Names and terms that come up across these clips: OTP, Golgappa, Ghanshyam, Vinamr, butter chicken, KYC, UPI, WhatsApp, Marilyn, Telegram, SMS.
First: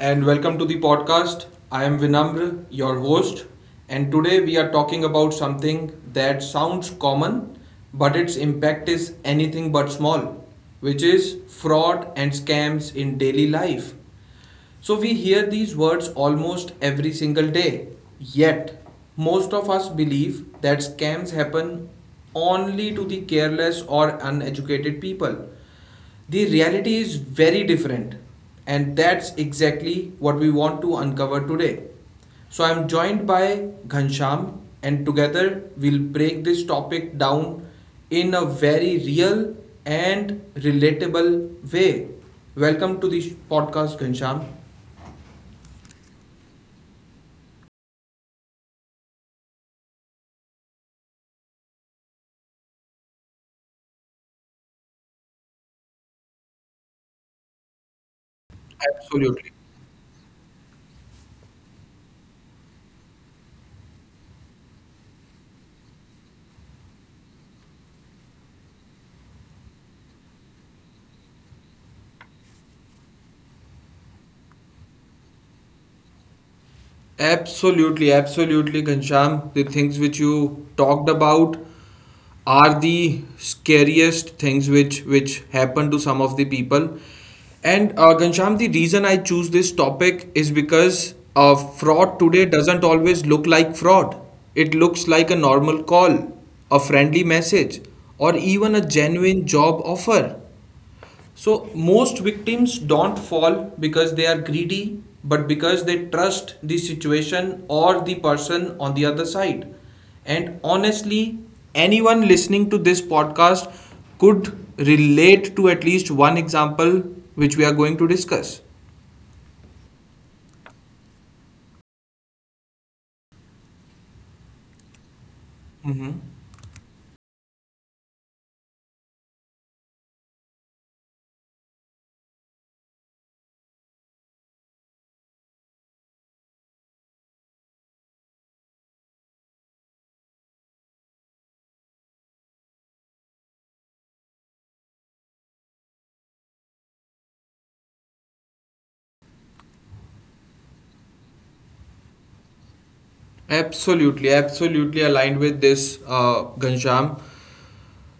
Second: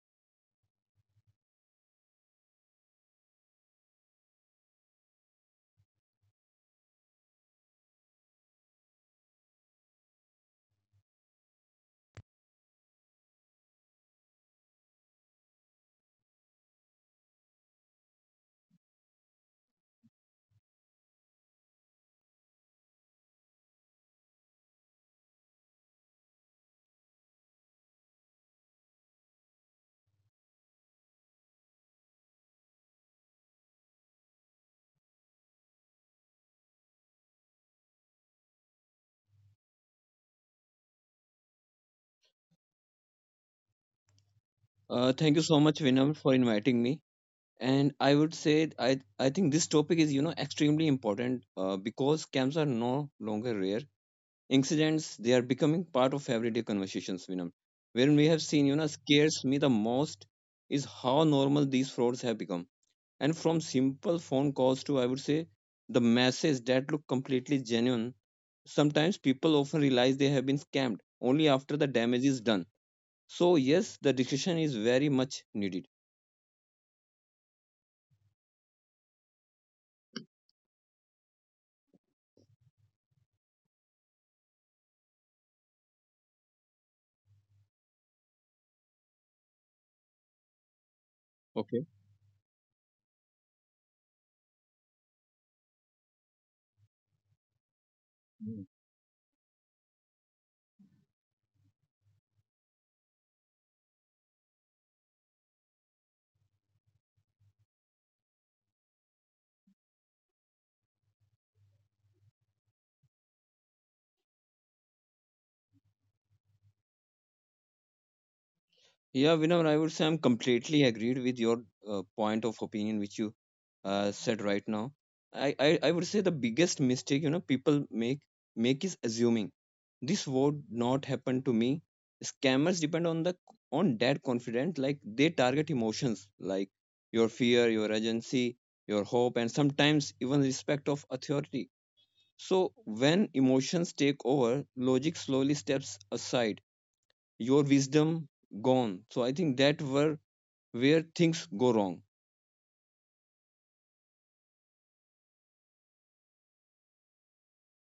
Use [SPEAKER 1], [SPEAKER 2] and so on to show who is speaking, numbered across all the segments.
[SPEAKER 1] and welcome to the podcast. I am Vinamr, your host, and today we are talking about something that sounds common, but its impact is anything but small, which is fraud and scams in daily life. So we hear these words almost every single day. Yet, most of us believe that scams happen only to the careless or uneducated people. The reality is very different, and that's exactly what we want to uncover today. So I'm joined by Ghansham, and together we'll break this topic down in a very real and relatable way. Welcome to the podcast, Ghansham.
[SPEAKER 2] Thank you so much, Vinam, for inviting me. And I would say I think this topic is extremely important because scams are no longer rare incidents. They are becoming part of everyday conversations, Vinam. When we have seen
[SPEAKER 1] Absolutely.
[SPEAKER 2] scares me the most is how normal these frauds have become. And from simple phone calls to I would say the messages that look completely genuine sometimes people often realize they have been scammed only after the damage is done. So, yes, the discussion is very much needed.
[SPEAKER 1] Absolutely, absolutely, Ghanshyam. The things which you talked about are the scariest things which happen to some of the people. And Ghanshyam, the reason I choose this topic is because fraud
[SPEAKER 2] Okay.
[SPEAKER 1] today doesn't always look like fraud. It looks like a normal call, a friendly message, or even a genuine job offer. So most victims don't fall because they are greedy, but because they trust the situation or the person on the other side. And honestly, anyone listening to this podcast could relate to at least one example which we are going to discuss.
[SPEAKER 2] Yeah, Vinod, I would say I'm completely agreed with your point of opinion, which you said right now. I, I,
[SPEAKER 1] Mm-hmm.
[SPEAKER 2] I would say the biggest mistake, people make is assuming this would not happen to me. Scammers depend on the on that confidence, like they target emotions like your fear, your urgency, your hope, and sometimes even respect of authority. So when emotions take over, logic slowly steps aside, your wisdom gone. So I think that were where things go wrong.
[SPEAKER 1] Absolutely, absolutely aligned with this, Ghanshyam.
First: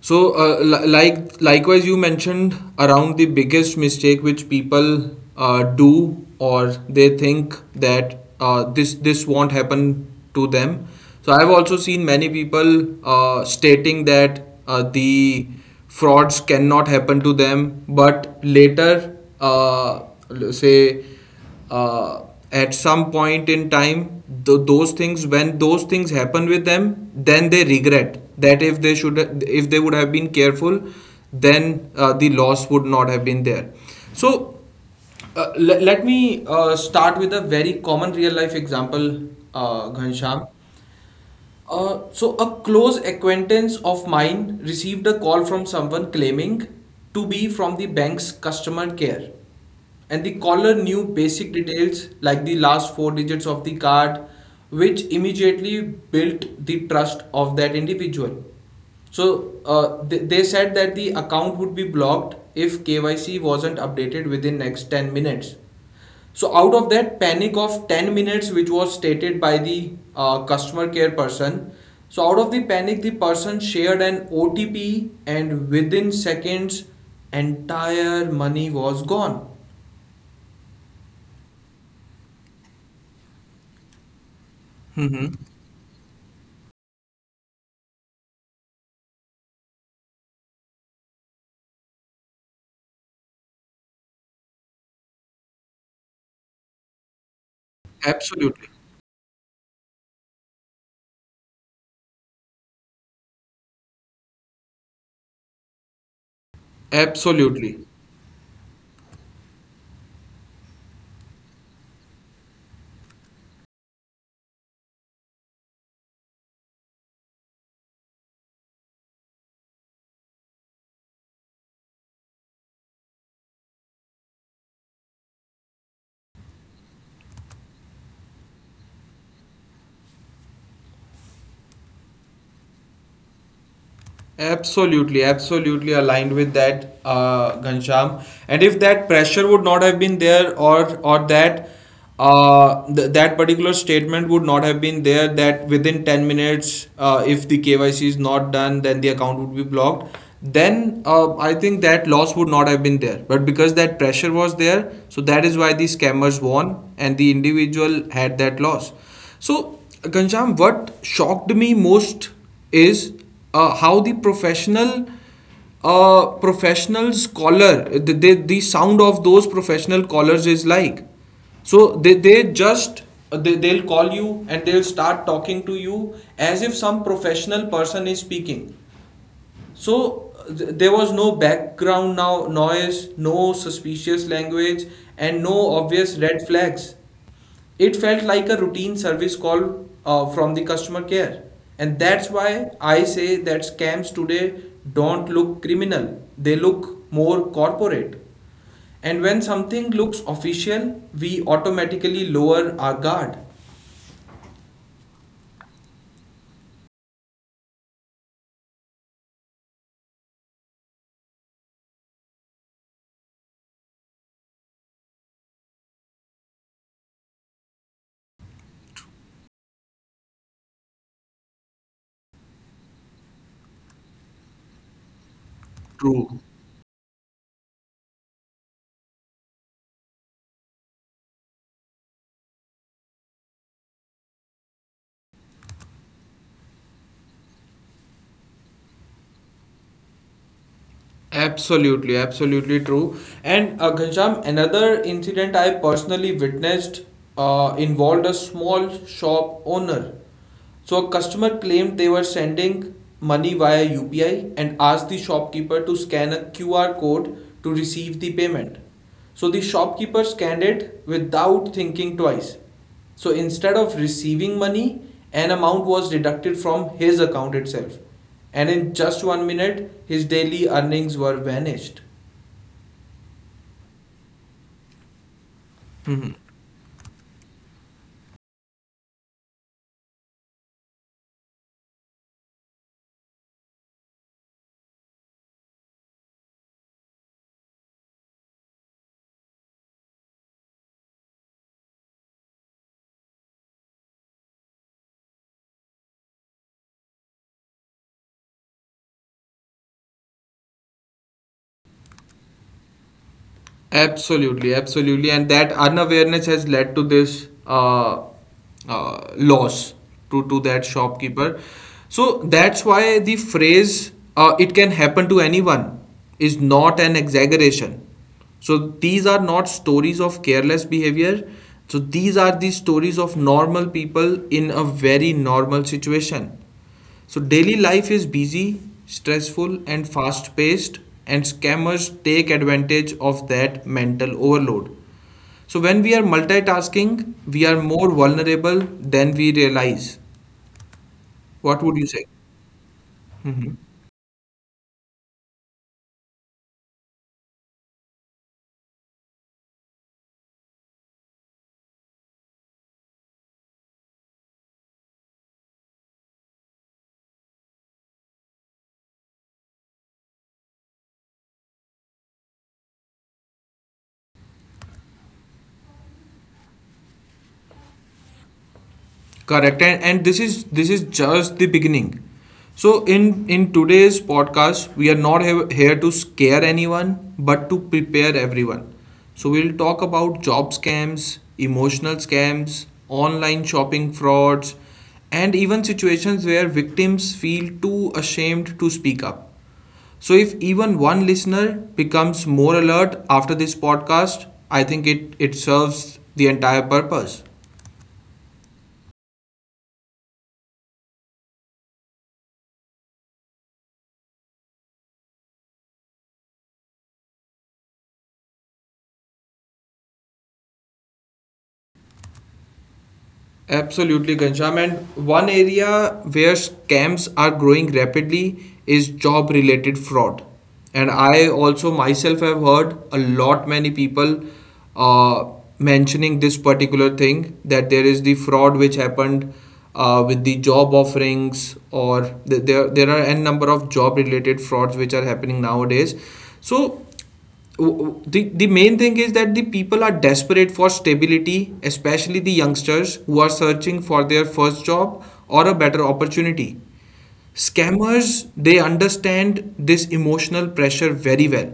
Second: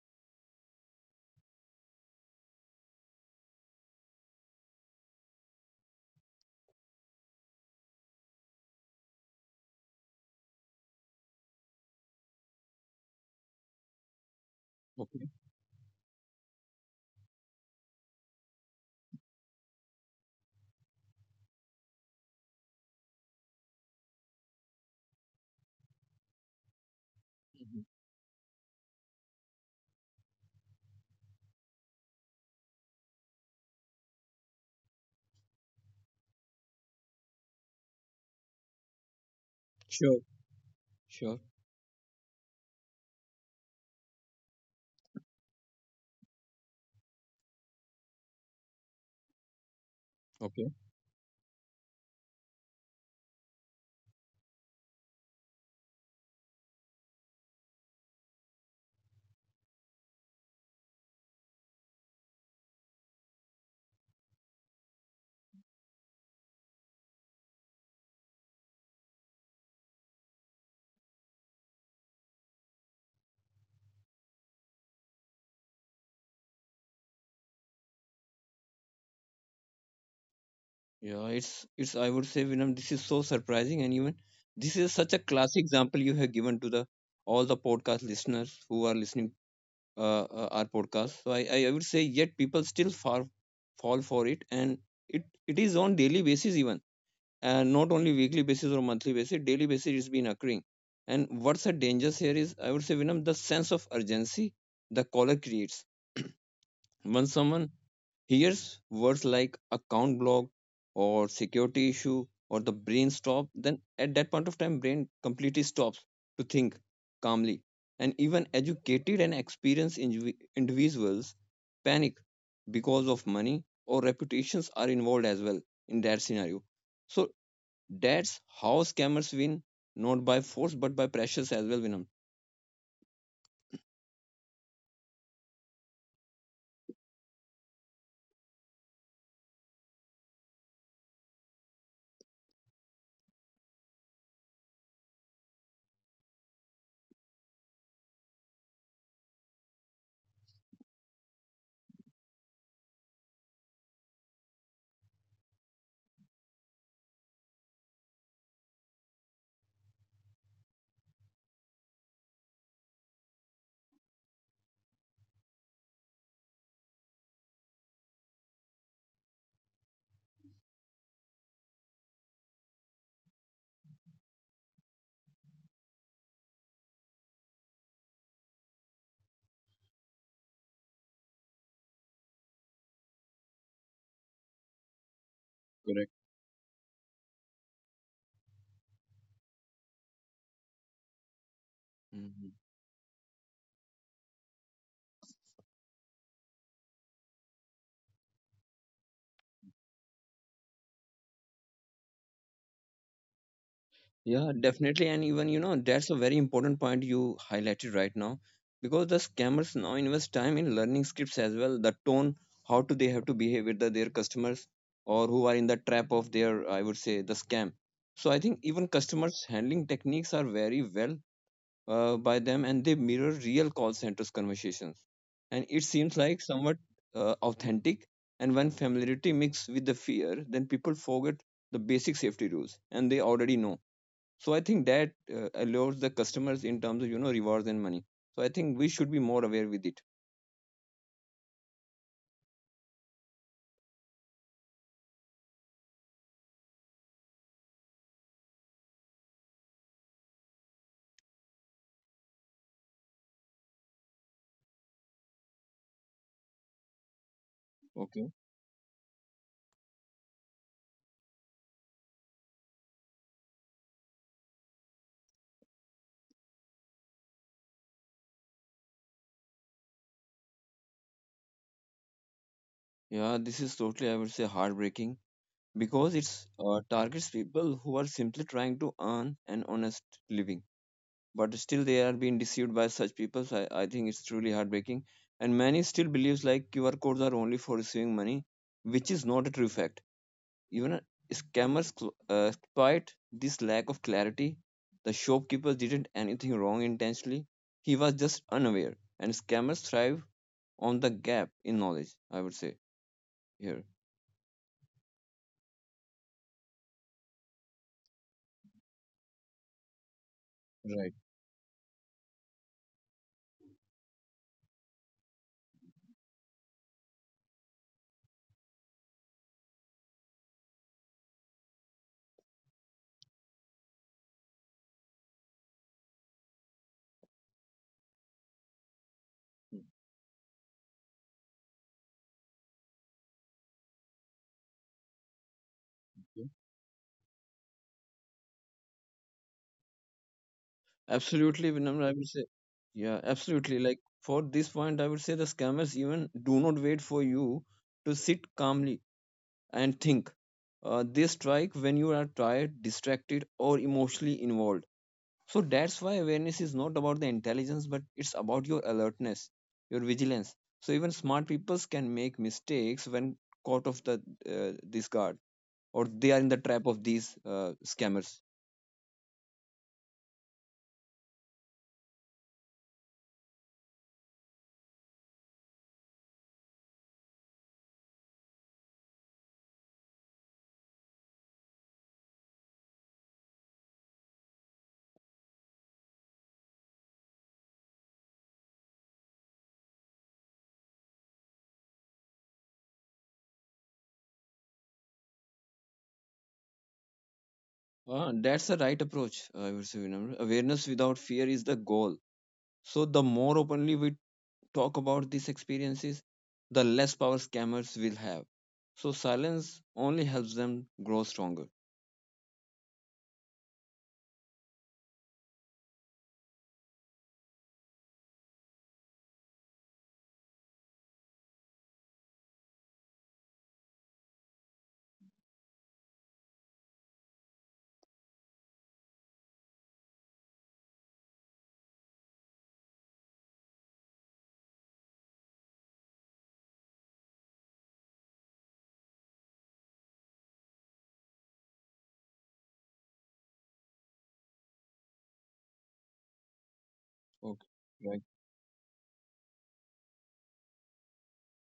[SPEAKER 1] So, likewise, you mentioned around the biggest mistake which people do, or they think that this won't happen to them. So, I've also seen many people stating that
[SPEAKER 2] Okay.
[SPEAKER 1] the frauds cannot happen to them, but later, l- say uh, at some point in time those things, when those things happen with them, then they regret that if they should, if they would have been careful, then the loss would not have been there. So let me start with a very common real life example,
[SPEAKER 2] Sure.
[SPEAKER 1] Ghansham.
[SPEAKER 2] Sure.
[SPEAKER 1] So, a close acquaintance of mine received a call from someone claiming to be from the bank's customer care. And the
[SPEAKER 2] Okay.
[SPEAKER 1] caller knew basic details like the last four digits of the card, which immediately built the trust of that individual. So, they said that the account would be blocked if KYC wasn't updated within next 10 minutes. So out of that panic of 10 minutes which was stated by the customer care person, so out of the panic the person shared an OTP, and within seconds entire money was gone.
[SPEAKER 2] Yeah, it's I would say, Vinam, this is so surprising and even this is such a
[SPEAKER 1] Mm-hmm.
[SPEAKER 2] classic example you have given to the all the podcast listeners who are listening our podcast. So I would say yet people still far fall for it, and it is on daily basis even. And not only weekly basis
[SPEAKER 1] Absolutely.
[SPEAKER 2] or monthly basis, daily basis it's been occurring. And what's the dangers here is, I would say, Vinam, the sense of urgency the caller creates when someone
[SPEAKER 1] Absolutely.
[SPEAKER 2] hears words like account block or security issue, or the brain stop then at that point of time brain completely stops to think calmly. And even educated and experienced individuals panic because of money or reputations are involved as well in that scenario. So that's how scammers win, not by force but by pressures as well, Vinam.
[SPEAKER 1] Absolutely, absolutely aligned with that, Ghanshyam. And if that pressure would not have been there, or that particular statement would not have been there, that within 10 minutes, if the KYC is not done, then the account would be blocked. Then I think that loss would not have been there. But because that pressure was there, so that is why the scammers won and the individual had that loss. So, Ghanshyam, what shocked me most is how the professional scholar, the sound of those professional callers is like, so they'll call you and they'll start talking to you as if some professional person is speaking. So there was no background now noise, no suspicious language, and no
[SPEAKER 2] Correct.
[SPEAKER 1] obvious red flags. It felt like a routine service call from the customer care. And that's
[SPEAKER 2] Mhm.
[SPEAKER 1] why I say that scams today don't look criminal, they look more corporate. And when something looks official, we automatically lower our guard.
[SPEAKER 2] Yeah, definitely. And even, you know, that's a very important point you highlighted right now because the scammers now invest time in learning scripts as well. The tone, how do they have to behave with their customers or who are in the trap of their, I would say, the scam. So I think even customers handling techniques are very well by them, and they mirror real call centers conversations. And it seems like
[SPEAKER 1] True.
[SPEAKER 2] somewhat authentic. And when familiarity mixes with the fear, then people forget the basic safety rules and they already know. So I think that allures the customers in terms of rewards and money. So I think we should be more aware with it.
[SPEAKER 1] Absolutely, absolutely true. And Ghanshyam, another incident I personally witnessed involved a small shop owner. So a customer claimed they were sending money via UPI and asked the shopkeeper to scan a QR code to receive
[SPEAKER 2] Okay.
[SPEAKER 1] the payment. So the shopkeeper scanned it without thinking twice. So instead of receiving money, an amount was deducted from his account itself. And in just 1 minute, his daily earnings were vanished.
[SPEAKER 2] Yeah, this is totally, I would say, heartbreaking because it's targets people who are simply trying to earn an honest living, but still they are being deceived by such people. So I think it's truly heartbreaking. And many still believes like QR codes are only for receiving money, which is not a true fact. Even scammers exploit this lack of clarity. The shopkeeper didn't anything wrong intentionally. He was just unaware. And scammers thrive on the gap in knowledge, I would say here.
[SPEAKER 1] Absolutely, absolutely, and that unawareness has led to this loss to that
[SPEAKER 2] Right.
[SPEAKER 1] shopkeeper. So that's why the phrase "it can happen to anyone" is not an exaggeration. So these are not stories of careless behavior. So these are the stories of normal people in a very normal situation. So daily life is busy, stressful, and fast paced, and scammers take advantage of that mental overload. So when we are
[SPEAKER 2] Yeah.
[SPEAKER 1] multitasking, we are more vulnerable than we realize.
[SPEAKER 2] Absolutely,
[SPEAKER 1] What would
[SPEAKER 2] Vinamra, I
[SPEAKER 1] you
[SPEAKER 2] would
[SPEAKER 1] say?
[SPEAKER 2] say. Yeah, absolutely. Like for this point, I would say the scammers even do not wait for you to sit calmly and think. They strike when you are tired, distracted, or emotionally involved. So that's why awareness is not about the intelligence, but it's about your alertness, your vigilance. So even smart people can make mistakes when caught off the this guard, or they are in the trap of these scammers.
[SPEAKER 1] Correct. And this is, this is just the beginning. So in today's podcast we are not here to scare anyone, but to prepare everyone. So we'll talk about job scams, emotional scams, online shopping frauds, and even situations where victims feel too ashamed to speak up. So if even one listener becomes more alert after this podcast, I think it serves the entire purpose.
[SPEAKER 2] Ah, that's the right approach, I would say, Vinamra. Awareness without fear is the goal. So the more openly we talk about these experiences, the less power scammers will have. So silence only helps them grow stronger.
[SPEAKER 1] Absolutely, Ghanshyam. And one area where scams are growing rapidly is job related fraud. And I also myself have heard a lot many people uh, mentioning this particular thing, that there is the fraud which happened with the job offerings, or there are n number of job related frauds which are happening nowadays. So the main thing is that the people are desperate for stability, especially the youngsters who are searching for their first job or a better opportunity.
[SPEAKER 2] Okay.
[SPEAKER 1] Scammers, they understand this emotional pressure very well.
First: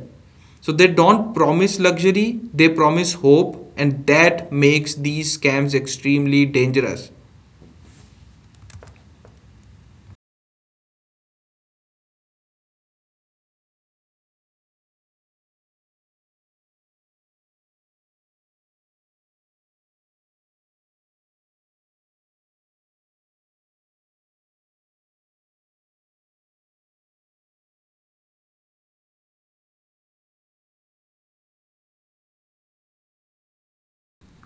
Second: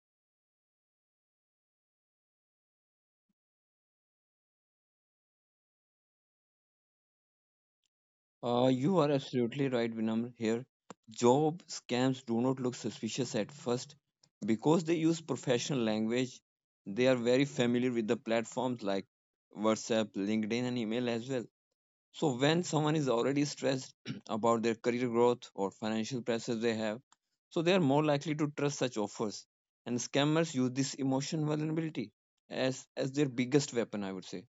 [SPEAKER 1] So they don't promise luxury, they promise hope, and that makes these scams extremely dangerous.
[SPEAKER 2] You are absolutely right, Vinamr. Here, job scams do not look suspicious at first because they use professional language. They are very familiar with the platforms like WhatsApp, LinkedIn, and email as well. So, when someone is already stressed about their career growth or financial pressures they have, so they are more likely to trust such offers. And scammers use this emotion vulnerability as their biggest weapon, I would say.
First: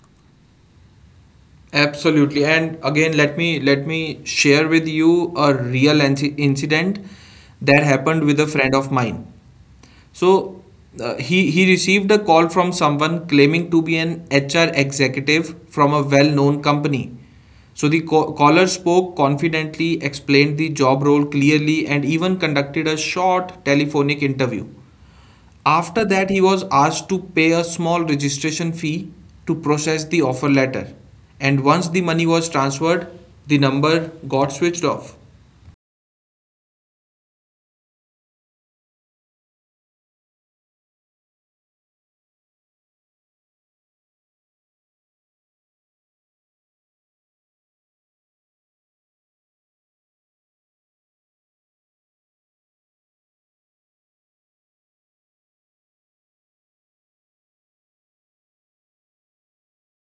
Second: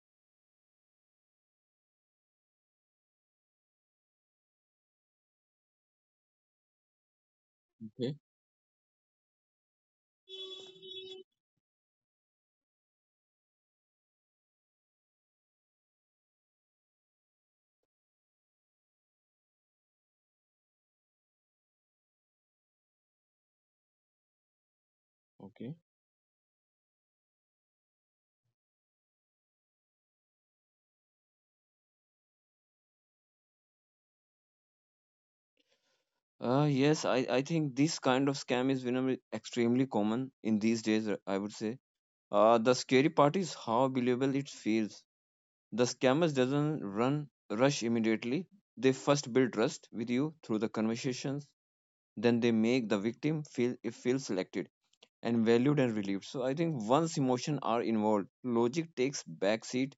[SPEAKER 1] Absolutely. And again, let me share with you a real incident that
[SPEAKER 2] Okay.
[SPEAKER 1] happened with a friend of mine. So he received a call from someone claiming to be an HR executive from a well-known company. So the caller spoke confidently, explained the job role clearly, and even conducted a short telephonic interview.
[SPEAKER 2] Okay.
[SPEAKER 1] After that, he was asked to pay a small registration fee to process the offer letter. And once the money was transferred, the number got switched off.
[SPEAKER 2] Yes, I think this kind of scam is venom extremely common in these days, I would say. The scary part is how believable it feels. The scammers doesn't run rush immediately. They first build trust with you through the conversations, then they make the victim feel it feels selected and valued and relieved. So I think once emotion are involved, logic takes backseat,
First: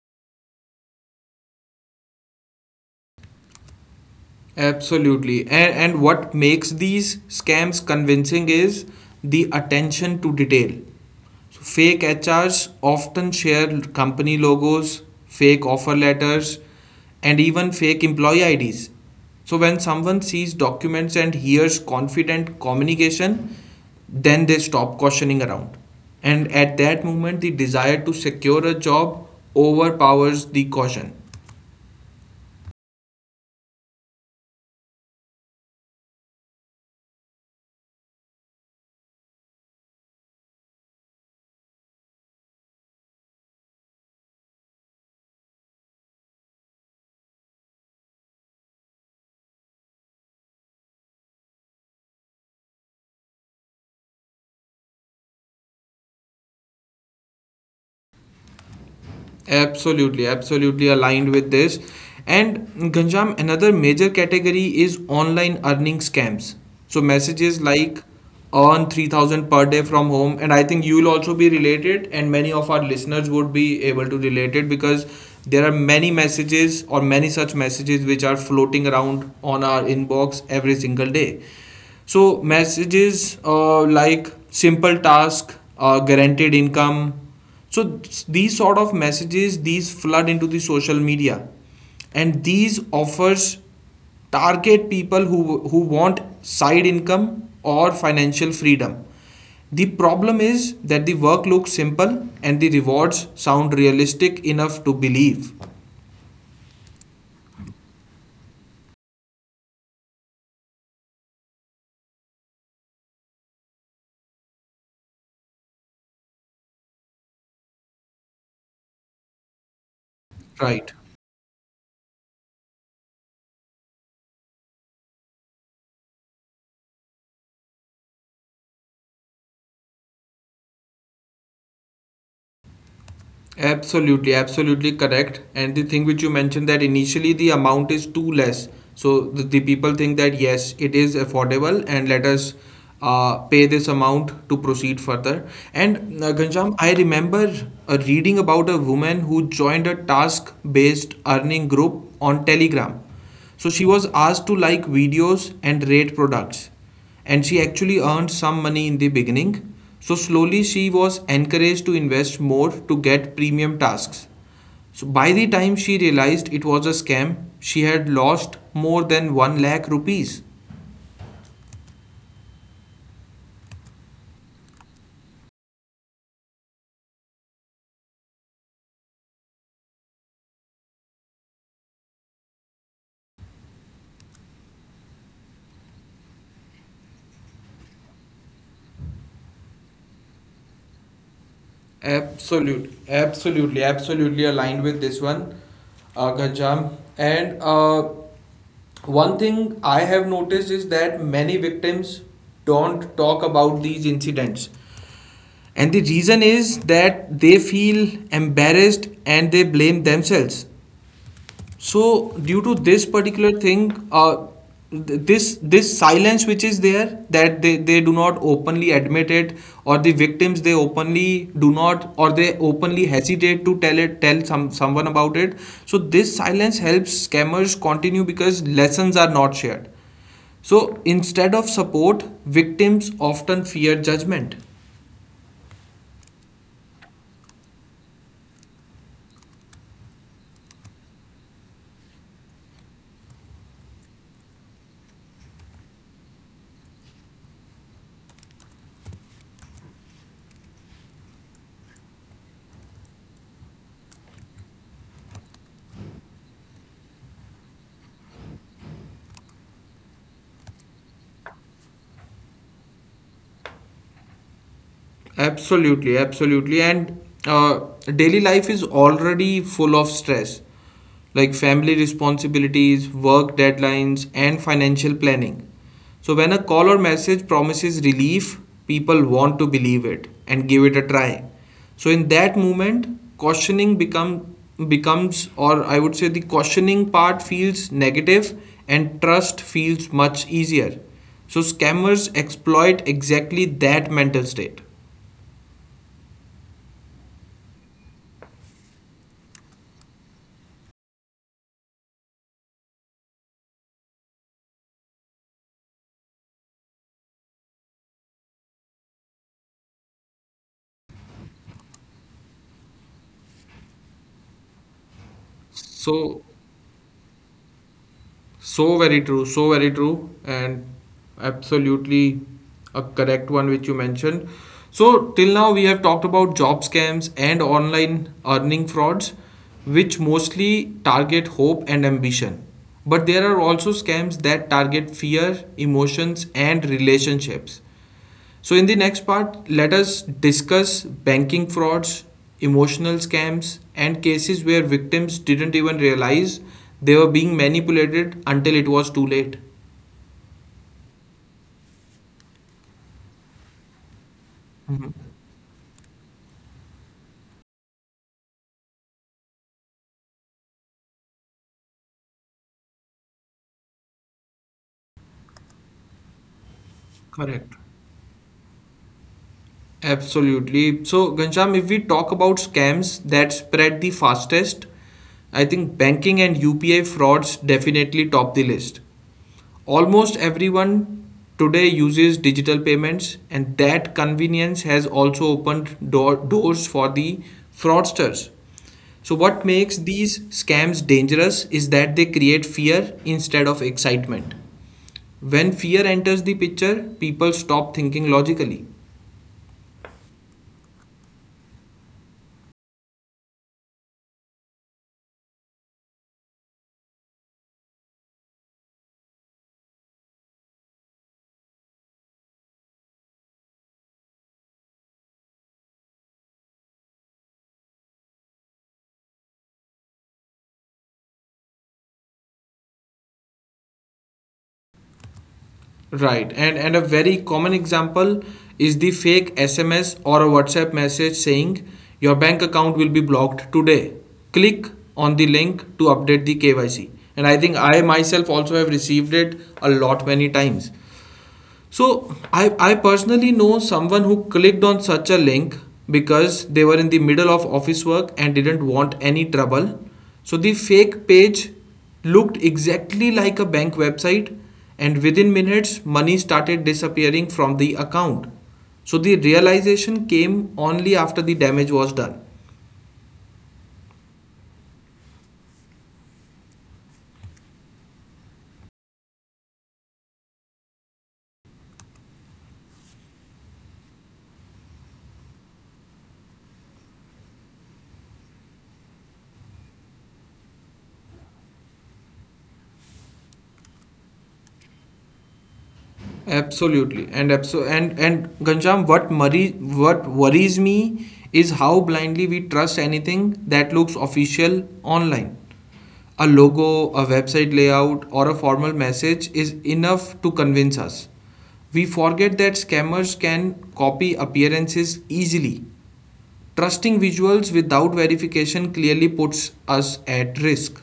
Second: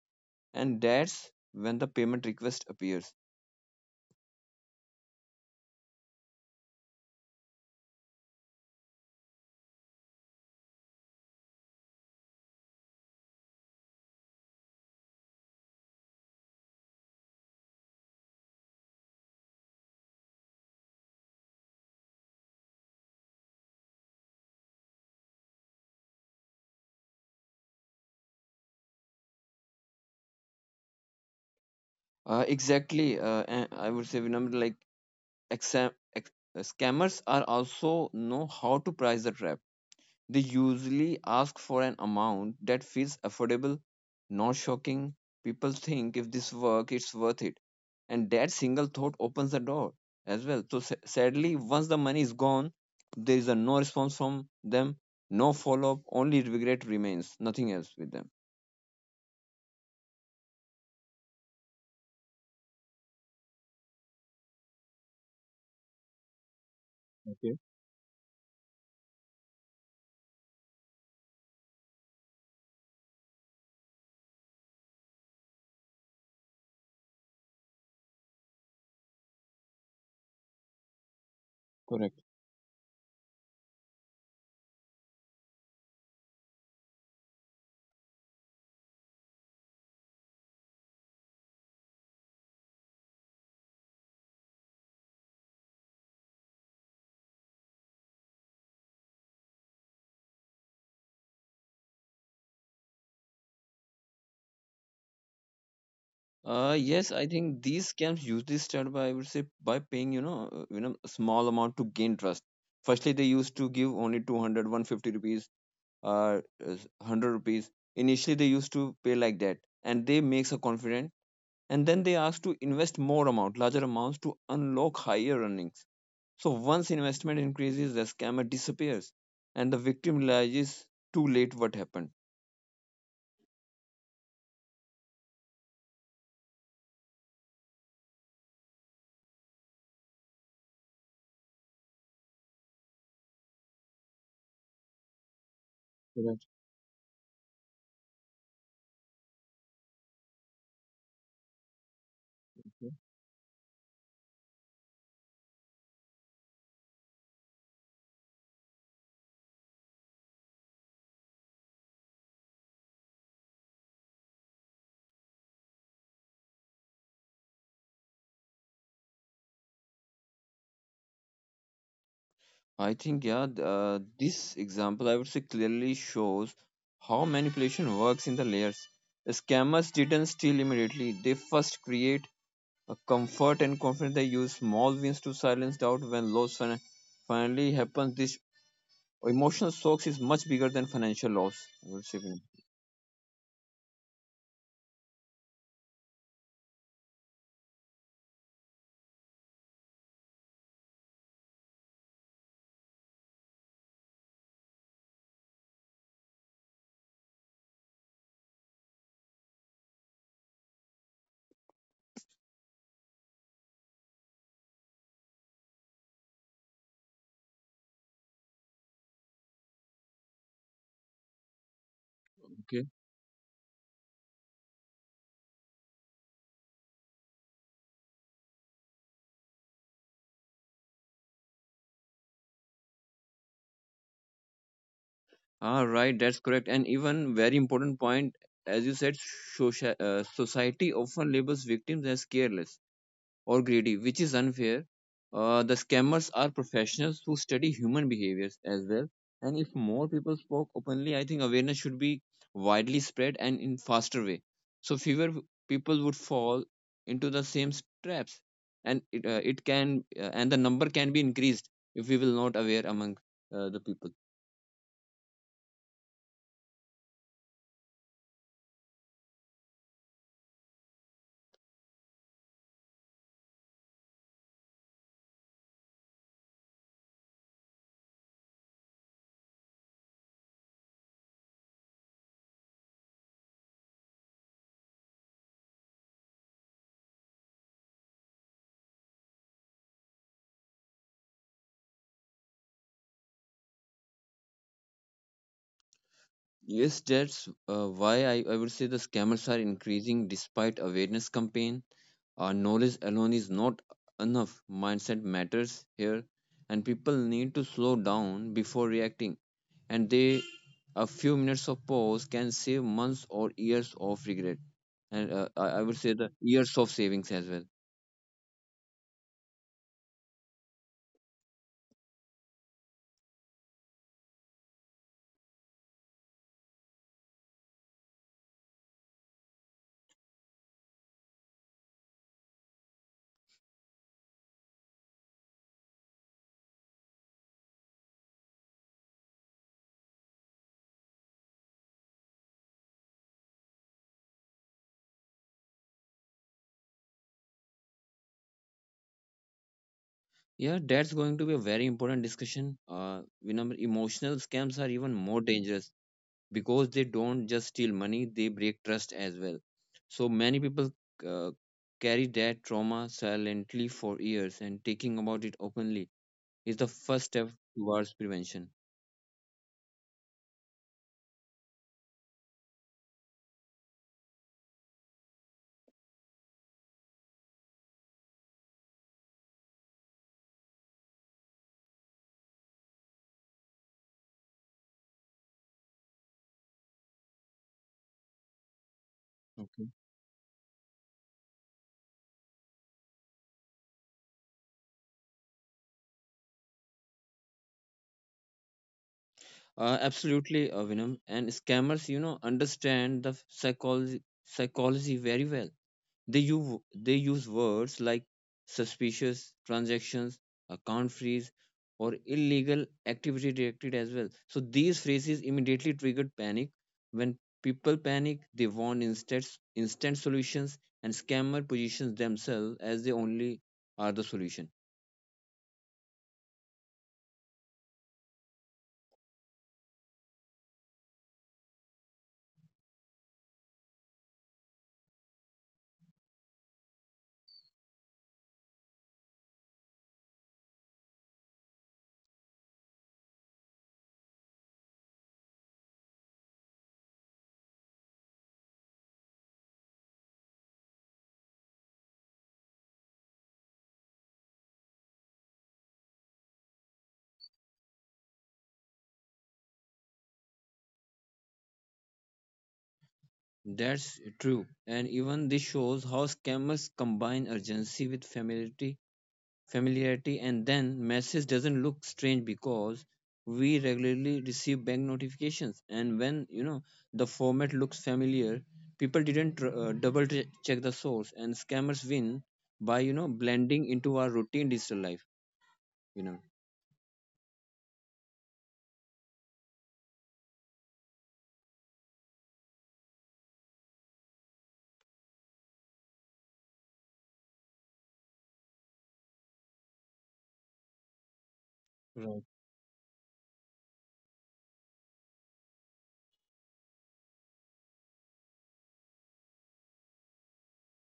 [SPEAKER 2] and that's when the payment request appears.
[SPEAKER 1] Absolutely. And what makes these scams convincing is the attention to detail. So fake HRs often share company logos, fake offer letters, and even fake employee IDs. So when someone sees documents and hears confident communication, then they stop questioning around. And at that moment, the desire to secure a job overpowers the caution.
[SPEAKER 2] Exactly. And I would say, Vinamr, like Exam- ex- scammers are also know how to price the trap. They usually ask for an amount that feels affordable, not shocking. People think if this work, it's worth it, and that single thought opens the door as well. So sadly, once the money is gone, there is a no response from them, no follow up, only regret remains, nothing else with them.
[SPEAKER 1] Absolutely, absolutely aligned with this. And Ganjam, another major category is online earning scams. So messages
[SPEAKER 2] Okay.
[SPEAKER 1] like earn 3,000 per day from home, and I think you'll also be related, and many of our listeners would be able to relate it, because there are many messages or many such messages which are floating around on our inbox every single day.
[SPEAKER 2] Correct.
[SPEAKER 1] So messages like simple task, guaranteed income, so these sort of messages, these flood into the social media, and these offers target people who want side income or financial freedom. The problem is that the work looks simple and the rewards sound realistic enough to believe.
[SPEAKER 2] Yes, I think these scams usually start by, I would say, by paying a small amount to gain trust. Firstly, they used to give only 200 150 rupees, uh, 100 rupees. Initially, they used to pay like that, and they makes a
[SPEAKER 1] Right.
[SPEAKER 2] confident, and then they ask to invest more amount, larger amounts to unlock higher earnings. So once investment increases, the scammer disappears, and the victim realizes too late what happened.
[SPEAKER 1] Absolutely, absolutely correct. And the thing which you mentioned, that initially the amount is too less. So the people think that yes, it is affordable, and let us pay this amount to proceed further. And
[SPEAKER 2] Correct.
[SPEAKER 1] Ghanshyam, I remember reading about a woman who joined a task based earning group on Telegram. So she was asked to like videos and rate products, and she actually earned some money in the beginning. So slowly she was encouraged to invest more to get premium tasks. So by the time she realized it was a scam, she had lost more than 1 lakh rupees.
[SPEAKER 2] I think, yeah, this example, I would say, clearly shows how manipulation works in the layers. Scammers didn't steal immediately, they first create a comfort and confidence. They use small wins to silence doubt when loss finally happens. This emotional shock is much bigger than financial loss, I would say, Vinay.
[SPEAKER 1] Absolutely, absolutely aligned with this one, Gajam. And one thing I have noticed is that many victims don't talk about these incidents. And the reason is that they feel embarrassed and they blame themselves. So due to this particular thing, uh, th- this this silence which is there, that they do not openly admit it, or the victims they openly do not, or they
[SPEAKER 2] Okay.
[SPEAKER 1] openly hesitate to tell it, tell someone about it. So this silence helps scammers continue, because lessons are not shared. So instead of support, victims often fear judgment.
[SPEAKER 2] Ah, right, that's correct. And even very important point, as you said, society often labels victims as careless or greedy, which is unfair. The scammers are professionals who study human behaviors as well. And if more people spoke openly, I think awareness should be widely spread and in faster way. So people would fall into the same traps, and it, it can and the number can be increased if we will not aware among the people.
[SPEAKER 1] Absolutely, absolutely. And uh, daily life is already full of stress, like family responsibilities, work deadlines, and financial planning. So, when a call or message promises relief, people want to believe it and give it a try. So, in that moment, cautioning become, becomes, or I would say the cautioning part feels negative and trust feels much easier. So, scammers exploit exactly that mental state.
[SPEAKER 2] Yes, that's why I would say the scammers are increasing despite awareness campaign. Knowledge alone is not enough. Mindset matters here, and people need to slow down before reacting. And they, a few minutes of pause can save months or years of regret. And I would say the
[SPEAKER 1] So,
[SPEAKER 2] years of savings as well.
[SPEAKER 1] so very true, and absolutely a correct one which you mentioned. So, till now we have talked about job scams and online earning frauds, which mostly target hope and ambition. But there are also scams that target fear, emotions, and relationships. So, in the next part, let us discuss banking frauds, emotional scams, and cases where victims didn't even realize they were being manipulated until it was too late.
[SPEAKER 2] Yeah, that's going to be a very important discussion. We number Emotional scams are even more dangerous because they don't just steal money, they break trust as well. So many people uh, carry that trauma silently for years, and taking about it openly is the first step
[SPEAKER 1] Correct.
[SPEAKER 2] towards prevention.
[SPEAKER 1] Absolutely. So, Gansham, if we talk about scams that spread the fastest, I think banking and UPI frauds definitely top the list. Almost everyone today uses digital payments, and that convenience has also opened doors for the fraudsters. So, what makes these scams dangerous is that they create fear instead of excitement. When fear enters the picture, people stop thinking logically.
[SPEAKER 2] Absolutely, Vinam. And scammers, you know, understand the psychology very well. They use, they use words like suspicious transactions, account freeze, or illegal activity directed as well. So these phrases immediately triggered panic. When people panic, they want instant solutions, and scammer positions themselves as they only are the solution.
[SPEAKER 1] Right, and a very common example is the fake SMS or a WhatsApp message saying your bank account will be blocked today. Click on the link to update the KYC. And I think I myself also have received it a lot many times. So I personally know someone who clicked on such a link because they were in the middle of office work and didn't want any trouble. So the fake page looked exactly like a bank website, and within minutes money started disappearing from the account. So the realization came only after the damage was done.
[SPEAKER 2] That's true. And even this shows how scammers combine urgency with familiarity. And then message doesn't look strange because we regularly receive bank notifications, and when you know the format looks familiar, people didn't check the source, and scammers win by, you know, blending into our routine digital life, you know.
[SPEAKER 1] Absolutely, and abso- and Ganjam, what worries me is how blindly we trust anything that looks official online. A logo, a website layout, or a formal message is enough to convince us. We
[SPEAKER 2] Right.
[SPEAKER 1] forget that scammers can copy appearances easily. Trusting visuals without verification clearly puts us at risk.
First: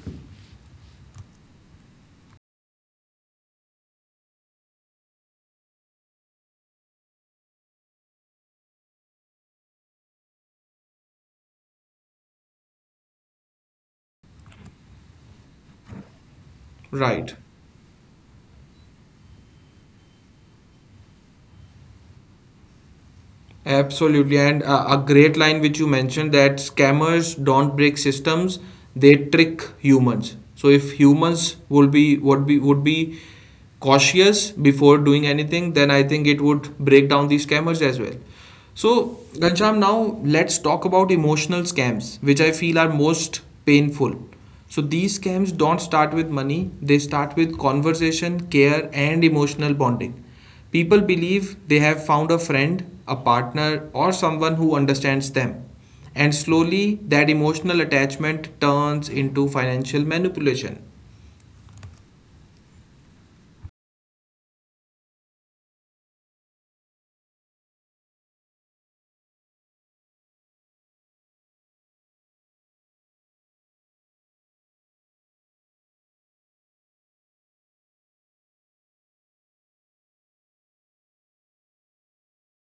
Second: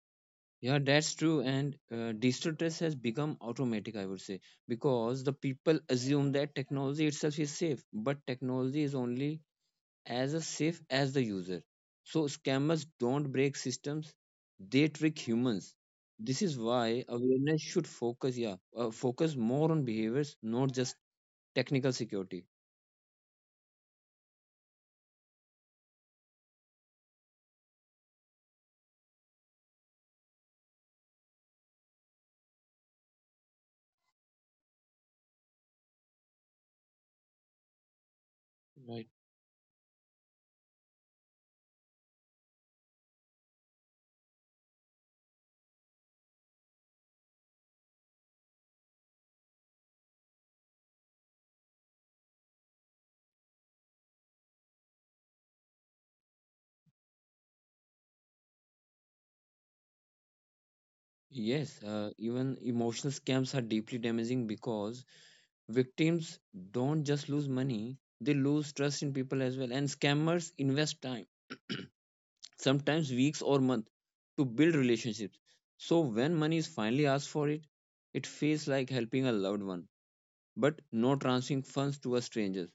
[SPEAKER 2] Yeah, that's true. And digital trust has become automatic, I would say, because the people assume that technology itself is safe, but technology is only as a safe as the user. So scammers don't break systems; they trick humans. This is why
[SPEAKER 1] Right.
[SPEAKER 2] awareness should focus more on behaviors, not just technical security.
[SPEAKER 1] Absolutely, and a great line which you mentioned, that scammers don't break systems; they trick humans. So if humans would be cautious before doing anything, then I think it would break down these scammers as well. So
[SPEAKER 2] Right.
[SPEAKER 1] Gansham, now let's talk about emotional scams, which I feel are most painful. So these scams don't start with money; they start with conversation, care, and emotional bonding. People believe they have found a friend, a partner, or someone who understands them. And slowly, that emotional attachment turns into financial manipulation.
[SPEAKER 2] Yes, even emotional scams are deeply damaging because victims don't just lose money, they lose trust in people as well. And scammers invest time, sometimes weeks or months, to build relationships. So when money is finally asked for it, it feels like helping a loved one, but not transferring funds to a stranger.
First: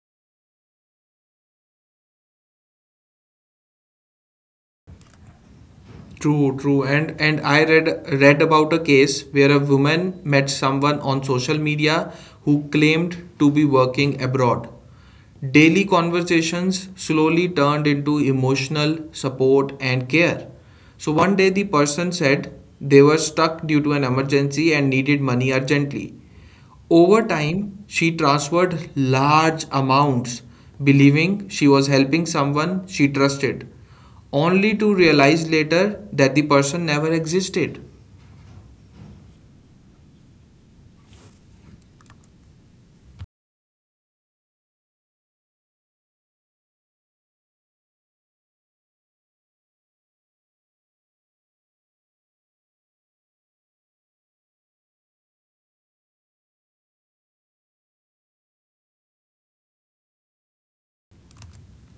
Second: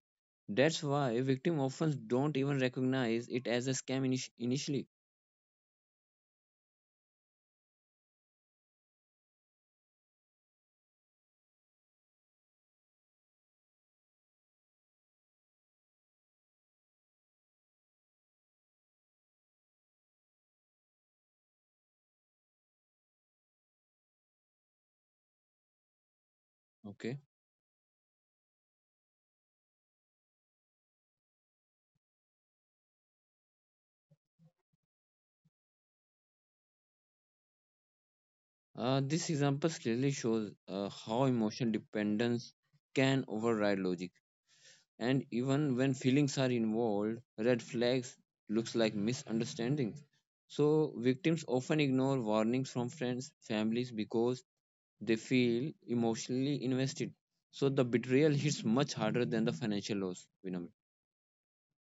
[SPEAKER 2] That's why victim often don't even recognize it as a scam initially.
[SPEAKER 1] True, true. And I read about a case where a woman met someone on social media who claimed to be working abroad. Daily conversations slowly turned into emotional support and care. So one day the person said they were stuck due to an emergency and needed money urgently. Over
[SPEAKER 2] Okay.
[SPEAKER 1] time, she transferred large amounts, believing she was helping someone she trusted, only to realize later that the person never existed.
[SPEAKER 2] This example clearly shows how emotional dependence can override logic. And even when feelings are involved, red flags looks like misunderstandings. So victims often ignore warnings from friends families because they feel emotionally invested. So the betrayal hits much harder than the financial loss, Vinamra.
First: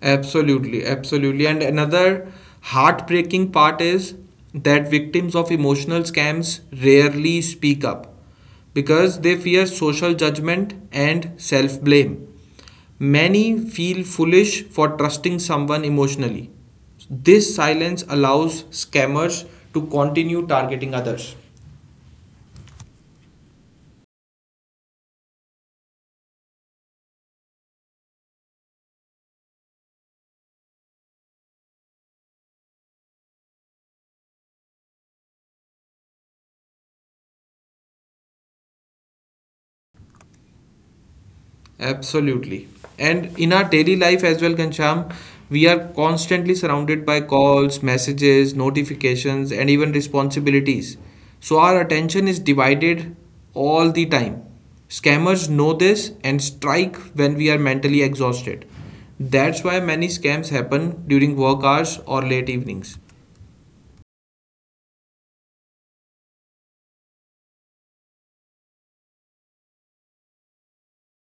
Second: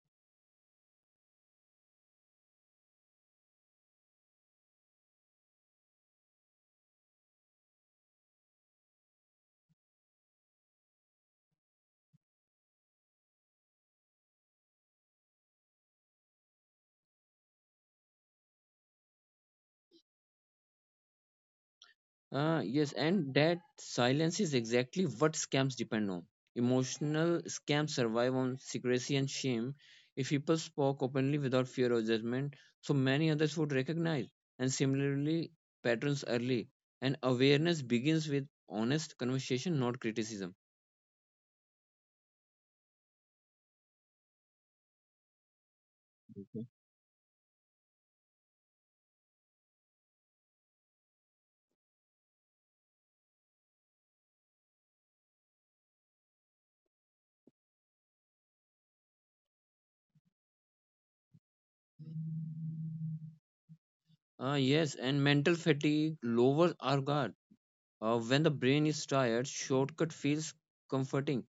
[SPEAKER 1] Absolutely, absolutely. And another heartbreaking part is that victims of emotional scams rarely speak up because they fear social judgment and self blame. Many feel foolish for trusting someone emotionally. This silence allows scammers to continue targeting others.
[SPEAKER 2] Yes, and that silence is exactly what scams depend on. Emotional scams survive on secrecy and shame. If people spoke openly without fear or judgment, so many others would recognize. And similarly, patterns early. And awareness begins with honest conversation, not criticism.
[SPEAKER 1] Absolutely. And in our daily life as well, Kancham, we are constantly
[SPEAKER 2] Mhm.
[SPEAKER 1] surrounded by calls, messages, notifications, and even responsibilities. So our attention is divided all the time. Scammers know this and strike when we are mentally exhausted. That's why many scams happen during work hours or late evenings.
[SPEAKER 2] Yes, and mental fatigue lowers our guard. When the brain is tired, shortcut feels comforting.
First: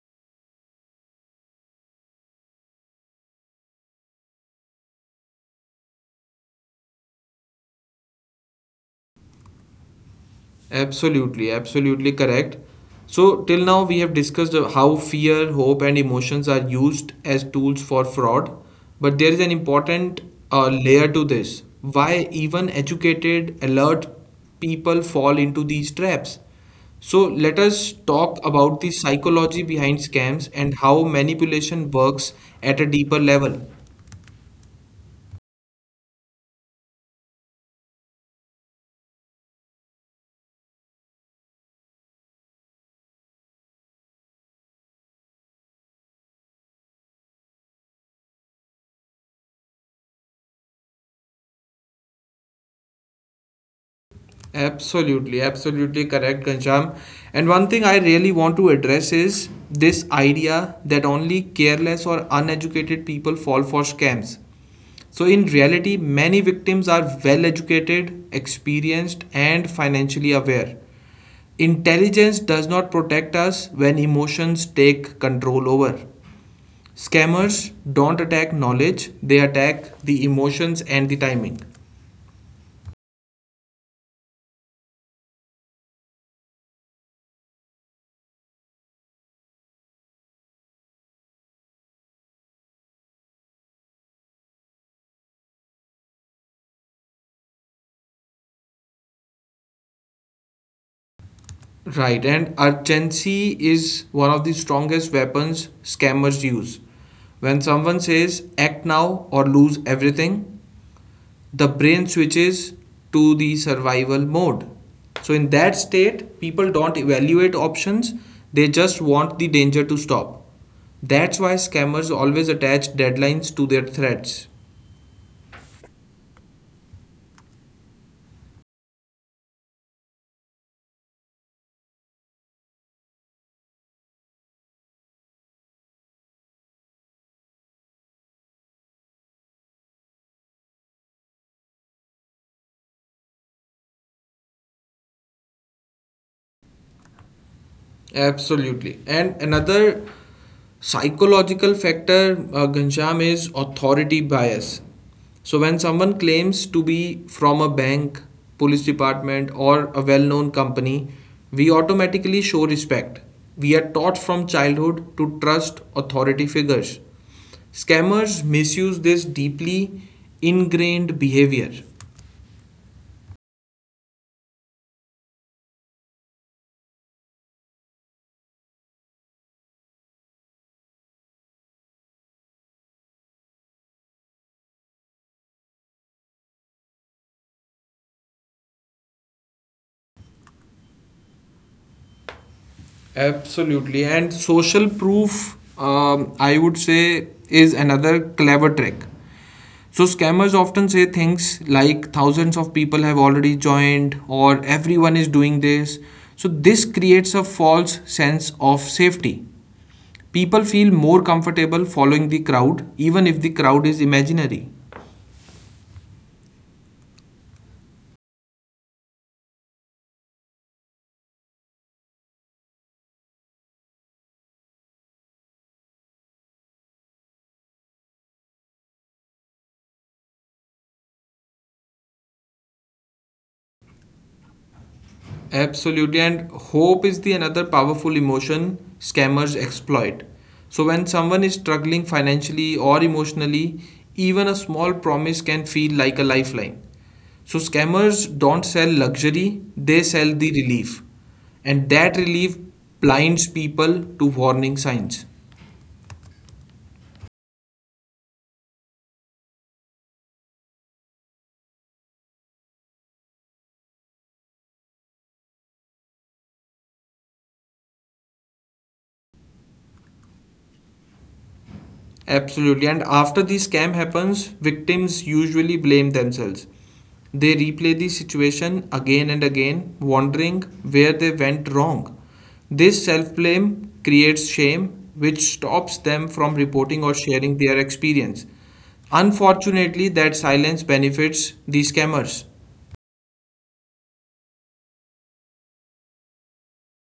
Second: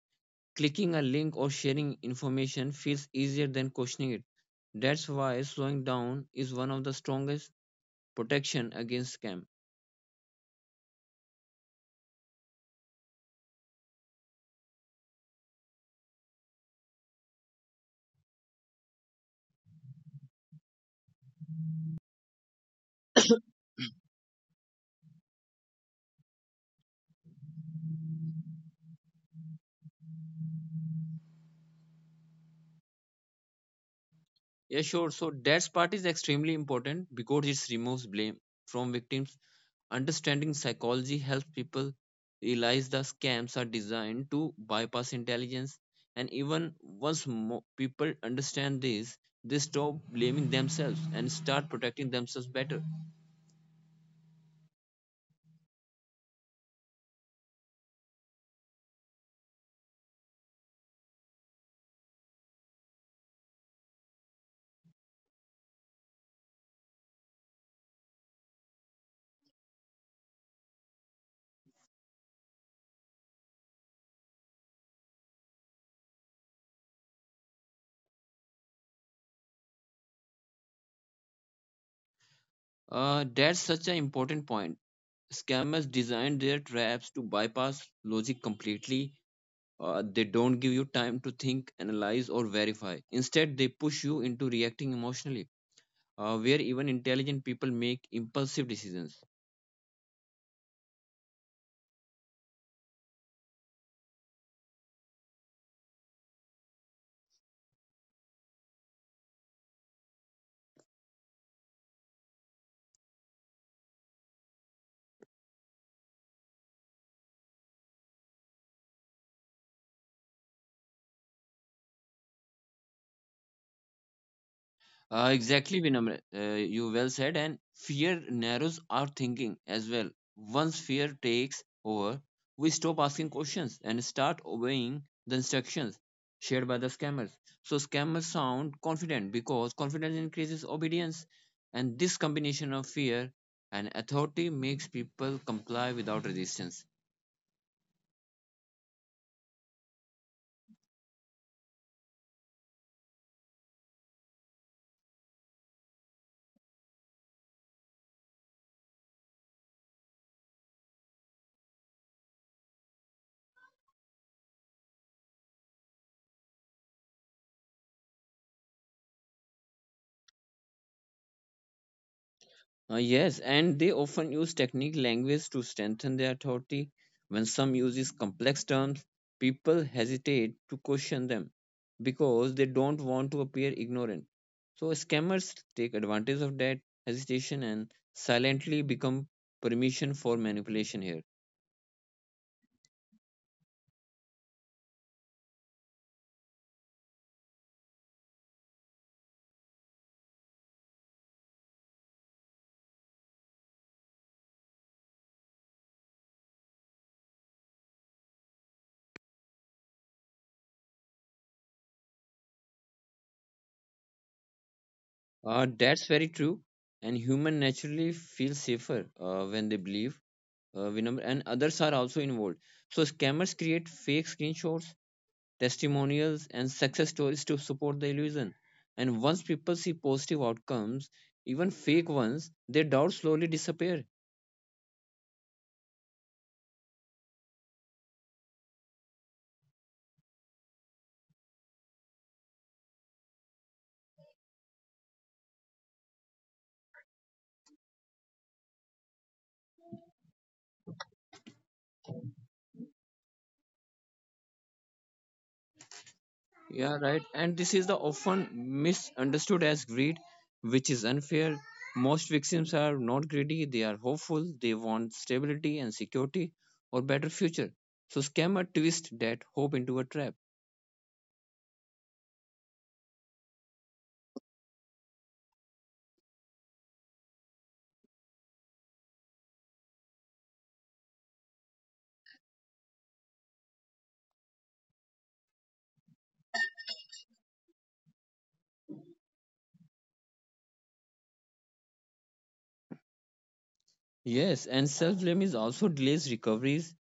[SPEAKER 2] Clicking a link or sharing information feels easier than questioning it. That's why slowing down is one of the strongest protection against scam.
[SPEAKER 1] Absolutely, absolutely correct. So, till now, we have discussed how fear, hope, and emotions are used as tools for fraud. But there is an important layer to this: why even educated, alert people fall into these traps. So, let us talk about the psychology behind scams and how manipulation works at a deeper level.
[SPEAKER 2] Yeah, sure. So that part is extremely important because it removes blame from victims. Understanding psychology helps people realize the scams are designed to bypass intelligence. And even people understand this, they stop blaming themselves and start protecting themselves better.
[SPEAKER 1] Absolutely, absolutely correct, Ganjam. And one thing I really want to address is this idea that only careless or uneducated people fall for scams. So, in reality, many victims are well educated, experienced, and financially aware. Intelligence does not protect us when emotions take control over. Scammers don't attack knowledge, they attack the emotions and the timing.
[SPEAKER 2] That's such an important point. Scammers design their traps to bypass logic completely. They don't give you time to think, analyze, or verify. Instead, they push you into reacting emotionally, where even intelligent people make impulsive decisions.
[SPEAKER 1] Right, and urgency is one of the strongest weapons scammers use. When someone says act now or lose everything, the brain switches to the survival mode. So, in that state, people don't evaluate options, they just want the danger to stop. That's why scammers always attach deadlines to their threats.
[SPEAKER 2] Exactly, Vinamr. You well said, and fear narrows our thinking as well. Once fear takes over, we stop asking questions and start obeying the instructions shared by the scammers. So, scammers sound confident because confidence increases obedience, and this combination of fear and authority makes people comply without resistance.
[SPEAKER 1] Absolutely. And another psychological factor, Ghanshyam, is authority bias. So, when someone claims to be from a bank, police department, or a well known company, we automatically show respect. We are taught from childhood to trust authority figures. Scammers misuse this deeply ingrained behavior.
[SPEAKER 2] Yes, and they often use technique language to strengthen their authority. When some uses complex terms, people hesitate to question them because they don't want to appear ignorant. So scammers take advantage of that hesitation and silently become permission for manipulation here.
[SPEAKER 1] Absolutely. And social proof, I would say, is another clever trick. So scammers often say things like thousands of people have already joined or everyone is doing this. So this creates a false sense of safety. People feel more comfortable following the crowd even if the crowd is imaginary.
[SPEAKER 2] That's very true. And human naturally feel safer when they believe. Vinamr, and others are also involved. So scammers create fake screenshots testimonials, and success stories to support the illusion. And once people see positive outcomes, even fake ones, their doubts slowly disappear.
[SPEAKER 1] Absolutely. And hope is the another powerful emotion scammers exploit. So when someone is struggling financially or emotionally, even a small promise can feel like a lifeline. So scammers don't sell luxury, they sell the relief. And that relief blinds people to warning signs.
[SPEAKER 2] Yeah, right. And this is the often misunderstood as greed, which is unfair. Most victims are not greedy, they are hopeful, they want stability and security or better future. So scammer twist that hope into a trap.
[SPEAKER 1] Absolutely. And after the scam happens, victims usually blame themselves. They replay the situation again and again, wondering where they went wrong. This self blame creates shame, which stops them from reporting or sharing their experience. Unfortunately, that silence benefits the scammers.
[SPEAKER 2] Yes, and self blame is also delays recoveries.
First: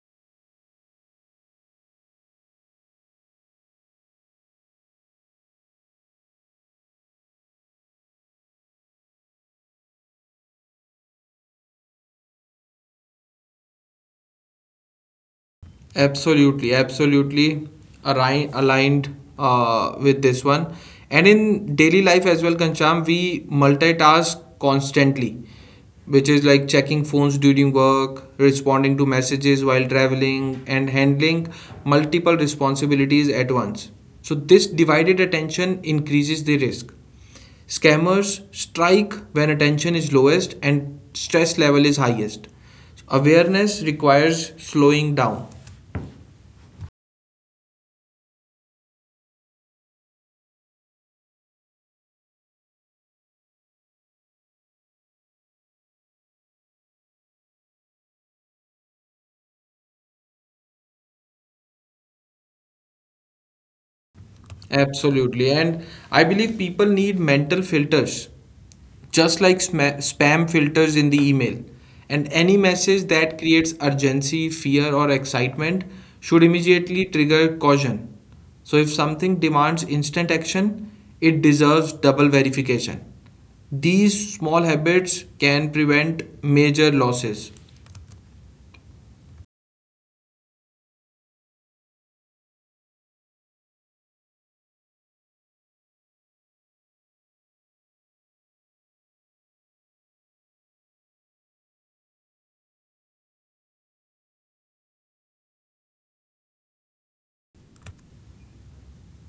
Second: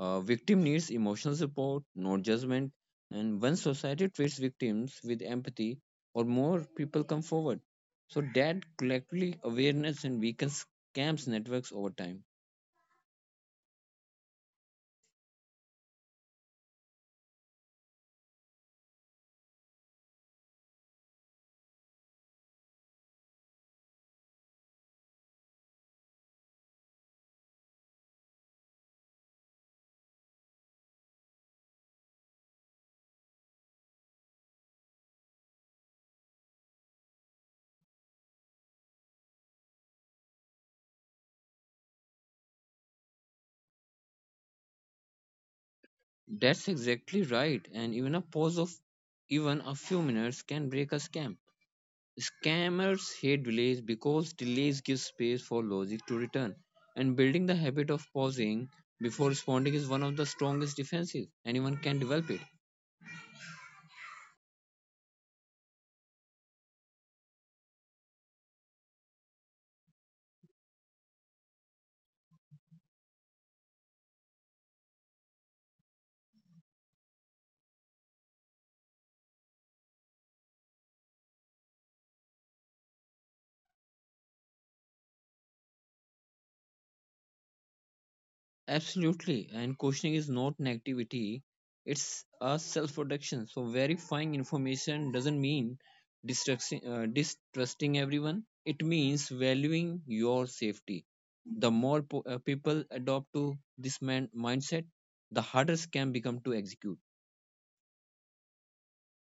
[SPEAKER 2] Victim needs emotional support, not judgment. And when society treats victims with empathy, or more people come forward. So that collectively awareness and weakens scams networks over time.
[SPEAKER 1] Absolutely, absolutely aligned with this one. And in daily life as well, Kancham, we multitask constantly, which is like checking phones during work, responding to messages while traveling, and handling multiple responsibilities at once. So, this divided attention increases the risk. Scammers strike when attention is lowest and stress level is highest. Awareness requires slowing down.
[SPEAKER 2] That's exactly right. And even a pause of even a few minutes can break a scam. Scammers hate delays because delays give space for logic to return, and building the habit of pausing before responding is one of the strongest defenses. Anyone can develop it.
[SPEAKER 1] Absolutely. And I believe people need mental filters, just like spam filters in the email. And any message that creates urgency, fear, or excitement should immediately trigger caution. So, if something demands instant action, it deserves double verification. These small habits can prevent major losses.
[SPEAKER 2] Absolutely, and questioning is not negativity, it's a self protection. So, verifying information doesn't mean distrusting everyone, it means valuing your safety. The more people adopt to this mindset, the harder scam become to execute.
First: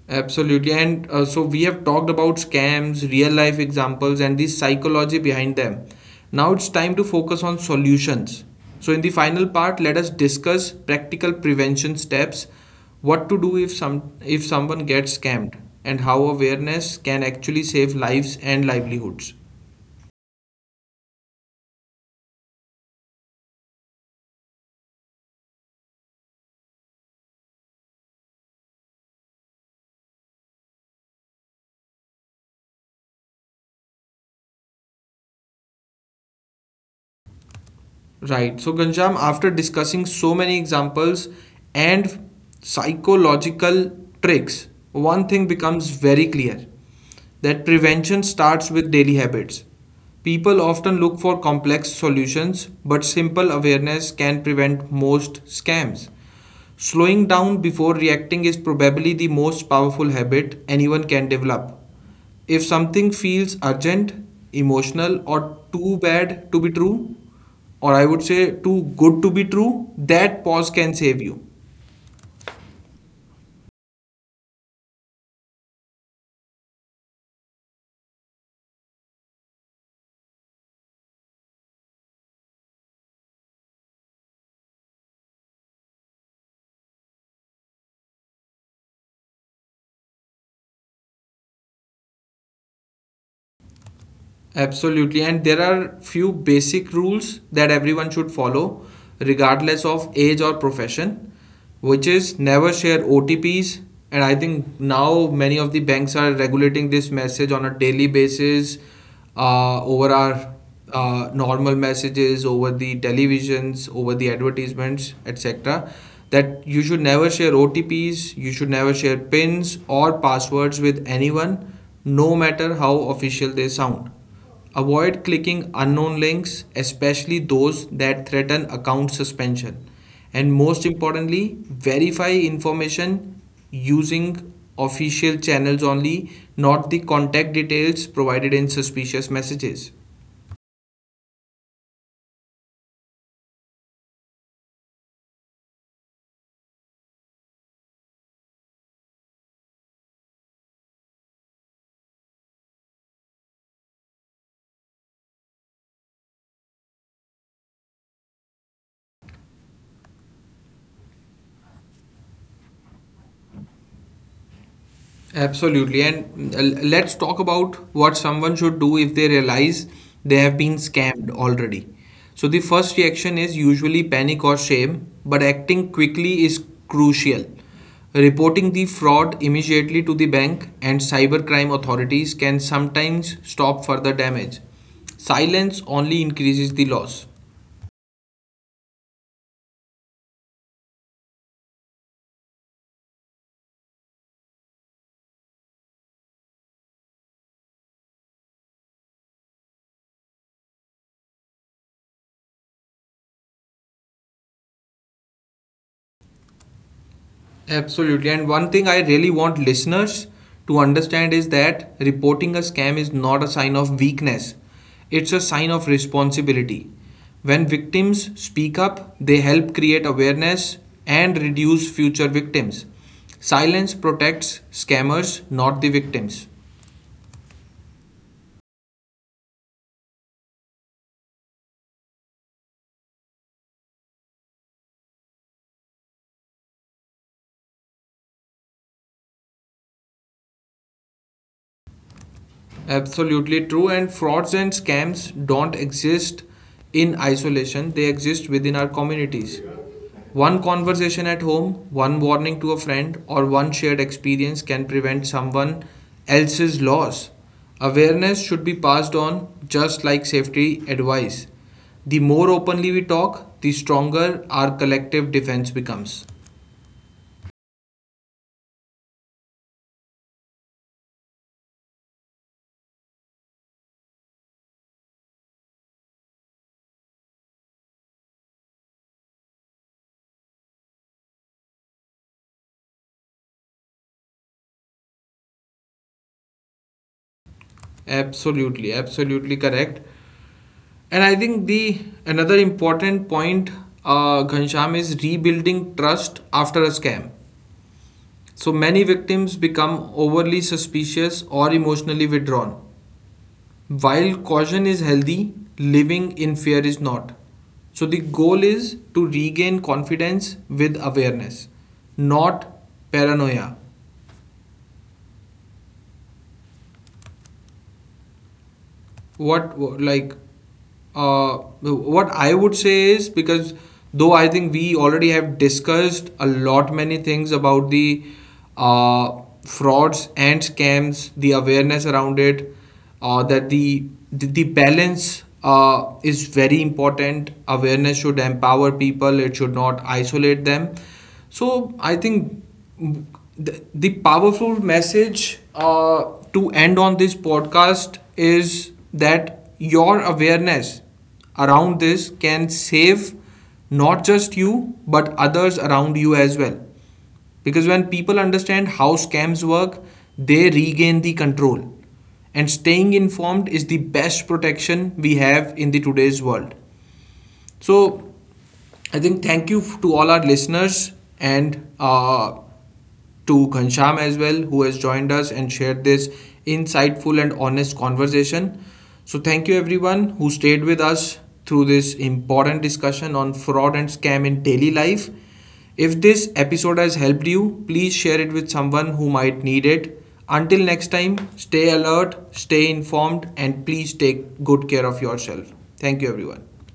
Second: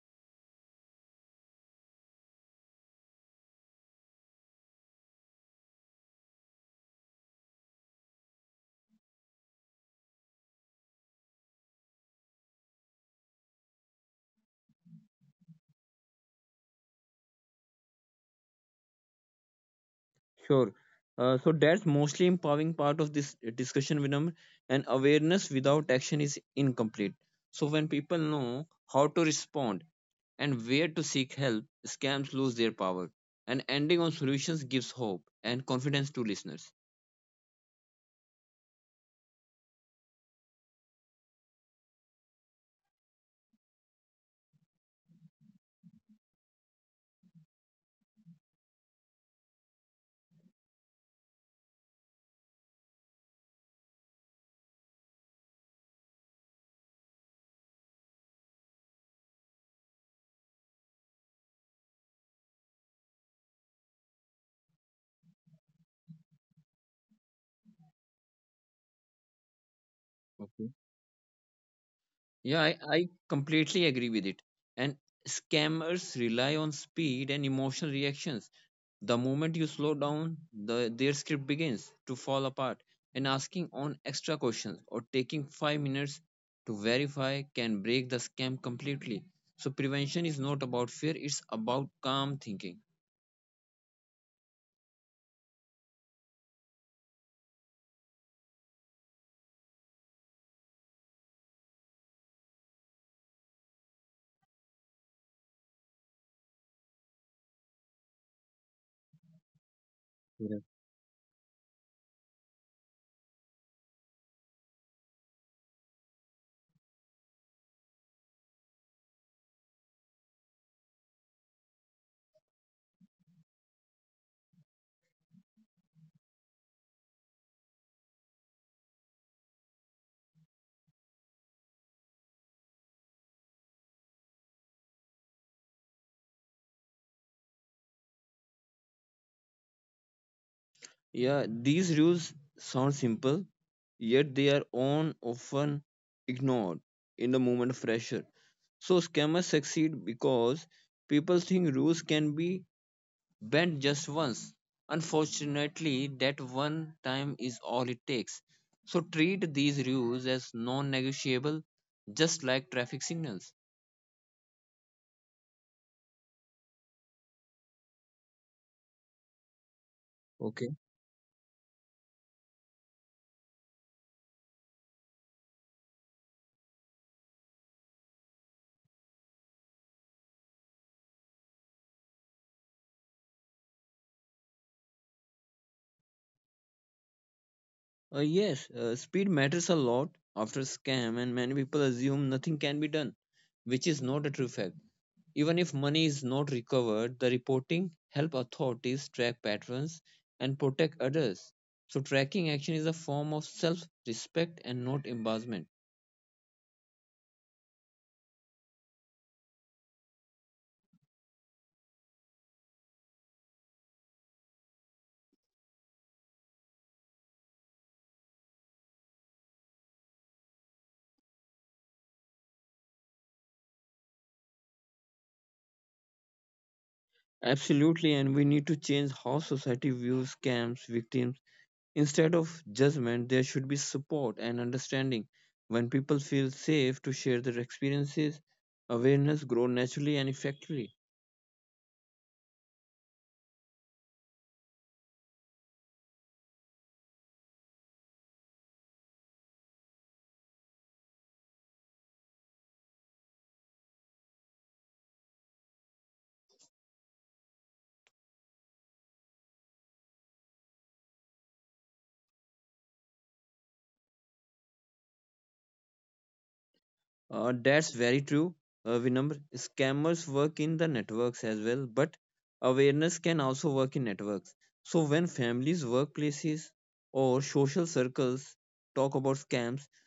[SPEAKER 1] Absolutely. And so we have talked about scams, real life examples, and the psychology behind them. Now it's time to focus on solutions. So, in the final part, let us discuss practical prevention steps, what to do if someone gets scammed, and how awareness can actually save lives and livelihoods.
[SPEAKER 2] Sure. So that's mostly empowering part of this discussion, Vinam. And awareness without action is incomplete. So when people know how to respond and where to seek help, scams lose their power. And ending on solutions gives hope and confidence to listeners.
[SPEAKER 1] Right. So, Ganjam, after discussing so many examples and psychological tricks, one thing becomes very clear, that prevention starts with daily habits. People often look for complex solutions, but simple awareness can prevent most scams. Slowing down before reacting is probably the most powerful habit anyone can develop. If something feels urgent, emotional, or too bad to be true, or I would say too good to be true, that pause
[SPEAKER 2] Okay.
[SPEAKER 1] can save you.
[SPEAKER 2] Yeah, I completely agree with it. And scammers rely on speed and emotional reactions. The moment you slow down, their script begins to fall apart, and asking on extra questions or taking 5 minutes to verify can break the scam completely. So, prevention is not about fear, it's about calm thinking.
[SPEAKER 1] Absolutely. And there are few basic rules that everyone should follow, regardless of age or profession, which is never share OTPs. And I think now many of the banks are regulating this message on a daily basis over our
[SPEAKER 2] Yeah.
[SPEAKER 1] normal messages, over the televisions, over the advertisements, etc. That you should never share OTPs, you should never share PINs or passwords with anyone, no matter how official they sound. Avoid clicking unknown links, especially those that threaten account suspension. And most importantly, verify information using official channels only, not the contact details provided in suspicious messages.
[SPEAKER 2] Yeah, these rules sound simple, yet they are on often ignored in the moment of pressure. So scammers succeed because people think rules can be bend just once. Unfortunately, that one time is all it takes. So treat these rules as non negotiable, just like traffic signals.
[SPEAKER 1] Absolutely. And let's talk about what someone should do if they realize they have
[SPEAKER 2] Okay.
[SPEAKER 1] been scammed already. So, the first reaction is usually panic or shame, but acting quickly is crucial. Reporting the fraud immediately to the bank and cybercrime authorities can sometimes stop further damage. Silence only increases the loss.
[SPEAKER 2] Yes, speed matters a lot after scam, and many people assume nothing can be done, which is not a true fact. Even if money is not recovered, the reporting help authorities track patterns and protect others. So tracking action is a form of self-respect and not embarrassment.
[SPEAKER 1] Absolutely. And one thing I really want listeners to understand is that reporting a scam is not a sign of weakness, it's a sign of responsibility. When victims speak up, they help create awareness and reduce future victims. Silence protects scammers, not the victims.
[SPEAKER 2] Absolutely, and we need to change how society views scams, victims. Instead of judgment, there should be support and understanding. When people feel safe to share their experiences, awareness grows naturally and effectively.
[SPEAKER 1] Absolutely true. And frauds and scams don't exist in isolation, they exist within our communities. One conversation at home, one warning to a friend, or one shared experience can prevent someone else's loss. Awareness should be passed on just like safety advice. The more openly we talk, the stronger our collective defense becomes.
[SPEAKER 2] That's very true. We number scammers work in the networks as well, but awareness can also work in networks. So when families, workplaces, or social circles talk about scams,
[SPEAKER 1] Absolutely, absolutely correct. And I think the another important point, Ghansham, is rebuilding trust after a scam. So many victims become overly suspicious or emotionally withdrawn. While caution is healthy, living in fear is not. So the goal is to regain confidence with awareness, not paranoia. what like uh, what I would say is, because though I think we already have discussed a lot many things about the frauds and scams, the awareness around it, uh, that the the balance is very important. Awareness should empower people; it should not isolate them. So I think the powerful message to end on this podcast is that your awareness around this can save not just you but others around you as well, because when people understand how scams work, they regain the control, and staying informed is the best protection we have in the today's world. So I think thank you to all our listeners, and to Ghansham as well, who has joined us and shared this insightful and honest conversation. So thank you everyone who stayed with us through this important discussion on fraud and scam in daily life. If this episode has helped you, please share it with someone who might need it. Until next time, stay alert, stay informed, and please take good care of yourself. Thank you, everyone.